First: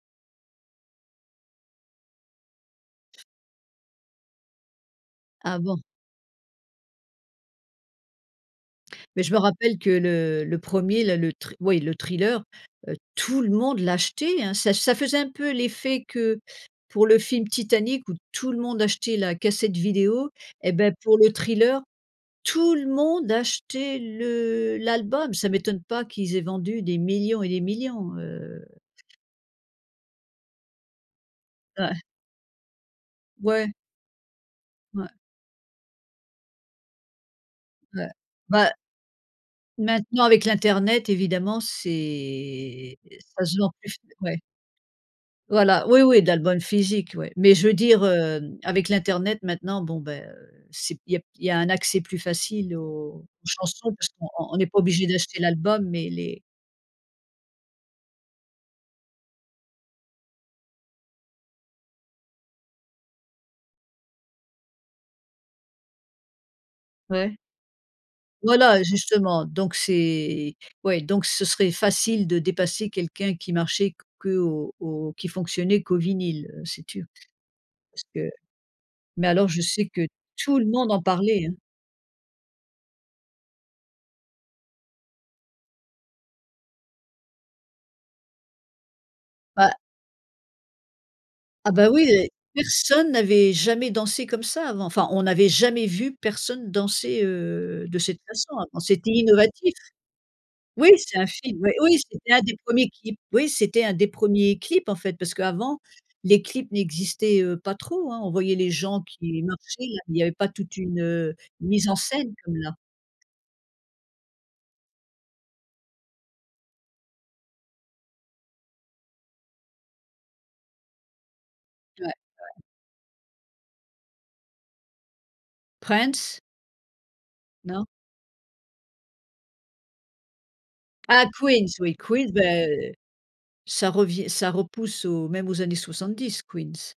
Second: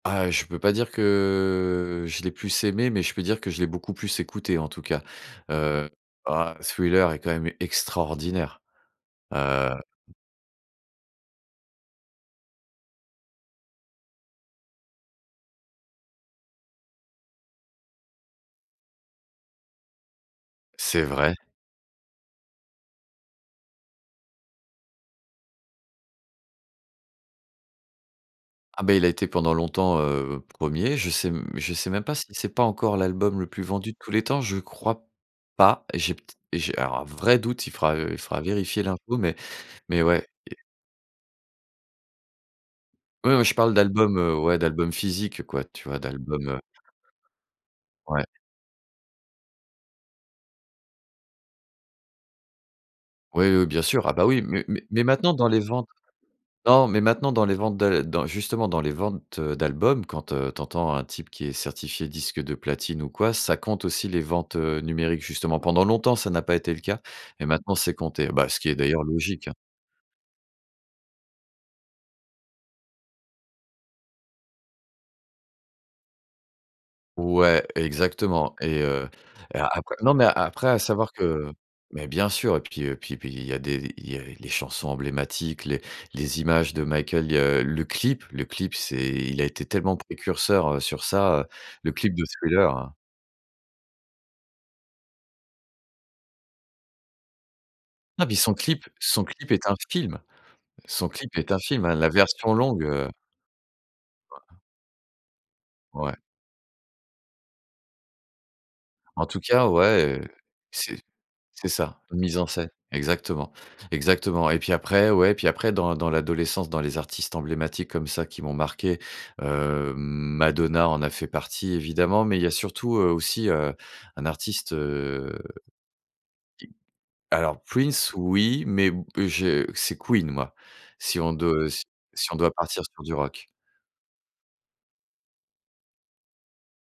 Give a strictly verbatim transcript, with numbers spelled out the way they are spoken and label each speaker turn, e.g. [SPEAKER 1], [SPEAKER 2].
[SPEAKER 1] Ah je peux pas dire que je l'ai plus aimé, mais je peux dire que je l'ai beaucoup plus écouté en tout cas,
[SPEAKER 2] Ah bon?
[SPEAKER 1] heu, ah, Thriller est quand même extraordinaire
[SPEAKER 2] Mais je me rappelle
[SPEAKER 1] heu
[SPEAKER 2] que le le premier, là, le thri ouais le thriller, heu, tout le monde l'achetait hein, ça ça faisait un peu l'effet que pour le film Titanic où tout le monde achetait la cassette vidéo et ben,
[SPEAKER 1] C'est
[SPEAKER 2] pour le
[SPEAKER 1] vrai.
[SPEAKER 2] thriller, tout le monde achetait le l'album. Ça m'étonne pas qu'ils aient vendu des millions et des millions heu
[SPEAKER 1] Ah bah il a été pendant longtemps, heu, premier. Je sais, mmh, je sais
[SPEAKER 2] Ouais.
[SPEAKER 1] même pas si c'est pas encore l'album le plus
[SPEAKER 2] Ouais.
[SPEAKER 1] vendu de tous les temps? Je crois
[SPEAKER 2] Ouais
[SPEAKER 1] pas et j'ai peut-ê et j'ai alors un vrai doute, il fera
[SPEAKER 2] Ouais
[SPEAKER 1] il fera
[SPEAKER 2] bah
[SPEAKER 1] vérifier l'info. Mais mais
[SPEAKER 2] maintenant
[SPEAKER 1] ouais
[SPEAKER 2] avec
[SPEAKER 1] et
[SPEAKER 2] l'internet évidemment c'est est
[SPEAKER 1] Ouais moi
[SPEAKER 2] ça
[SPEAKER 1] je
[SPEAKER 2] se vend
[SPEAKER 1] parle
[SPEAKER 2] plus,
[SPEAKER 1] d'albums, heu,
[SPEAKER 2] ouais.
[SPEAKER 1] ouais, d'albums physiques quoi,
[SPEAKER 2] Voilà
[SPEAKER 1] tu vois
[SPEAKER 2] oui, oui,
[SPEAKER 1] d'albums,
[SPEAKER 2] d'album
[SPEAKER 1] heu
[SPEAKER 2] physique ouais. Mais je veux dire,
[SPEAKER 1] ouais.
[SPEAKER 2] hem, avec l'internet maintenant bon ben, heu, c'est il y a il y a un accès plus facile aux
[SPEAKER 1] Oui, oui, bien
[SPEAKER 2] chansons
[SPEAKER 1] sûr,
[SPEAKER 2] parce
[SPEAKER 1] ah, bah,
[SPEAKER 2] qu'on
[SPEAKER 1] oui,
[SPEAKER 2] on
[SPEAKER 1] mais
[SPEAKER 2] n'est pas
[SPEAKER 1] mais
[SPEAKER 2] obligé
[SPEAKER 1] maintenant
[SPEAKER 2] d'acheter
[SPEAKER 1] dans les
[SPEAKER 2] l'album
[SPEAKER 1] ventes
[SPEAKER 2] mais les
[SPEAKER 1] non, mais maintenant dans les ventes d'a dans justement dans les ventes, heu, d'albums, quand, heu, tu entends un type qui est certifié disque de platine ou quoi, ça compte aussi les ventes, heu, numériques justement. Pendant longtemps, ça n'a pas été le cas
[SPEAKER 2] Ouais.
[SPEAKER 1] mais maintenant c'est compté. Bah, ce qui est
[SPEAKER 2] Voilà!
[SPEAKER 1] d'ailleurs
[SPEAKER 2] Justement
[SPEAKER 1] logique.
[SPEAKER 2] donc c'est ouais donc ce serait facile de dépasser quelqu'un qui marchait qu'au au qui fonctionnait qu'au vinyle, heu, si tu
[SPEAKER 1] Ouais,
[SPEAKER 2] parce que
[SPEAKER 1] exactement et heu
[SPEAKER 2] mais alors
[SPEAKER 1] et
[SPEAKER 2] je
[SPEAKER 1] a
[SPEAKER 2] sais
[SPEAKER 1] après
[SPEAKER 2] que
[SPEAKER 1] non, mais
[SPEAKER 2] tout le
[SPEAKER 1] après, à
[SPEAKER 2] monde en
[SPEAKER 1] savoir
[SPEAKER 2] parlait
[SPEAKER 1] que
[SPEAKER 2] hein.
[SPEAKER 1] mais bien sûr, et puis et puis puis il y a des il y a les chansons emblématiques, les les images de Michael, heu, le clip, le clip, c'est il a été
[SPEAKER 2] Bah
[SPEAKER 1] tellement précurseur, heu, sur ça, heu,
[SPEAKER 2] Ah bah
[SPEAKER 1] le
[SPEAKER 2] oui!
[SPEAKER 1] clip de Thriller.
[SPEAKER 2] Personne n'avait jamais dansé comme ça avant, enfin, on n'avait jamais vu personne danser, heu, de cette
[SPEAKER 1] Non mais son
[SPEAKER 2] façon avant,
[SPEAKER 1] clip
[SPEAKER 2] c'était
[SPEAKER 1] son clip est
[SPEAKER 2] innovatif.
[SPEAKER 1] un film.
[SPEAKER 2] Oui
[SPEAKER 1] Son
[SPEAKER 2] c'est un
[SPEAKER 1] clip est un
[SPEAKER 2] film, ouais,
[SPEAKER 1] film,
[SPEAKER 2] oui,
[SPEAKER 1] la
[SPEAKER 2] c'était un
[SPEAKER 1] version
[SPEAKER 2] des
[SPEAKER 1] longue,
[SPEAKER 2] premiers
[SPEAKER 1] heu
[SPEAKER 2] clips, oui c'était un des premiers
[SPEAKER 1] Ouais.
[SPEAKER 2] clips en fait parce qu'avant,
[SPEAKER 1] Ouais.
[SPEAKER 2] les clips n'existaient, heu, pas trop hein, on voyait les gens
[SPEAKER 1] En tout
[SPEAKER 2] qui
[SPEAKER 1] cas,
[SPEAKER 2] marchaient, il
[SPEAKER 1] ouais,
[SPEAKER 2] y
[SPEAKER 1] heu,
[SPEAKER 2] avait pas toute une,
[SPEAKER 1] c'est
[SPEAKER 2] heu,
[SPEAKER 1] c'est
[SPEAKER 2] mise en
[SPEAKER 1] ça
[SPEAKER 2] scène
[SPEAKER 1] mise en
[SPEAKER 2] comme
[SPEAKER 1] scène.
[SPEAKER 2] là.
[SPEAKER 1] Exactement, exactement et puis après, ouais, puis après dans dans l'adolescence, dans les artistes emblématiques comme ça qui m'ont marqué, heu, Madonna en a fait partie
[SPEAKER 2] Ouais,
[SPEAKER 1] évidemment.
[SPEAKER 2] ouais.
[SPEAKER 1] Mais il y a surtout, heu, aussi un artiste, heu, qui
[SPEAKER 2] Prince?
[SPEAKER 1] alors,
[SPEAKER 2] Non?
[SPEAKER 1] Prince, oui, mais b je c'est Queen moi, si
[SPEAKER 2] Ah
[SPEAKER 1] on de
[SPEAKER 2] Queens,
[SPEAKER 1] si
[SPEAKER 2] oui
[SPEAKER 1] si
[SPEAKER 2] Queen,
[SPEAKER 1] on
[SPEAKER 2] bah,
[SPEAKER 1] doit partir
[SPEAKER 2] heu,
[SPEAKER 1] sur du rock.
[SPEAKER 2] ça revient ça repousse aux même aux années 70 Queens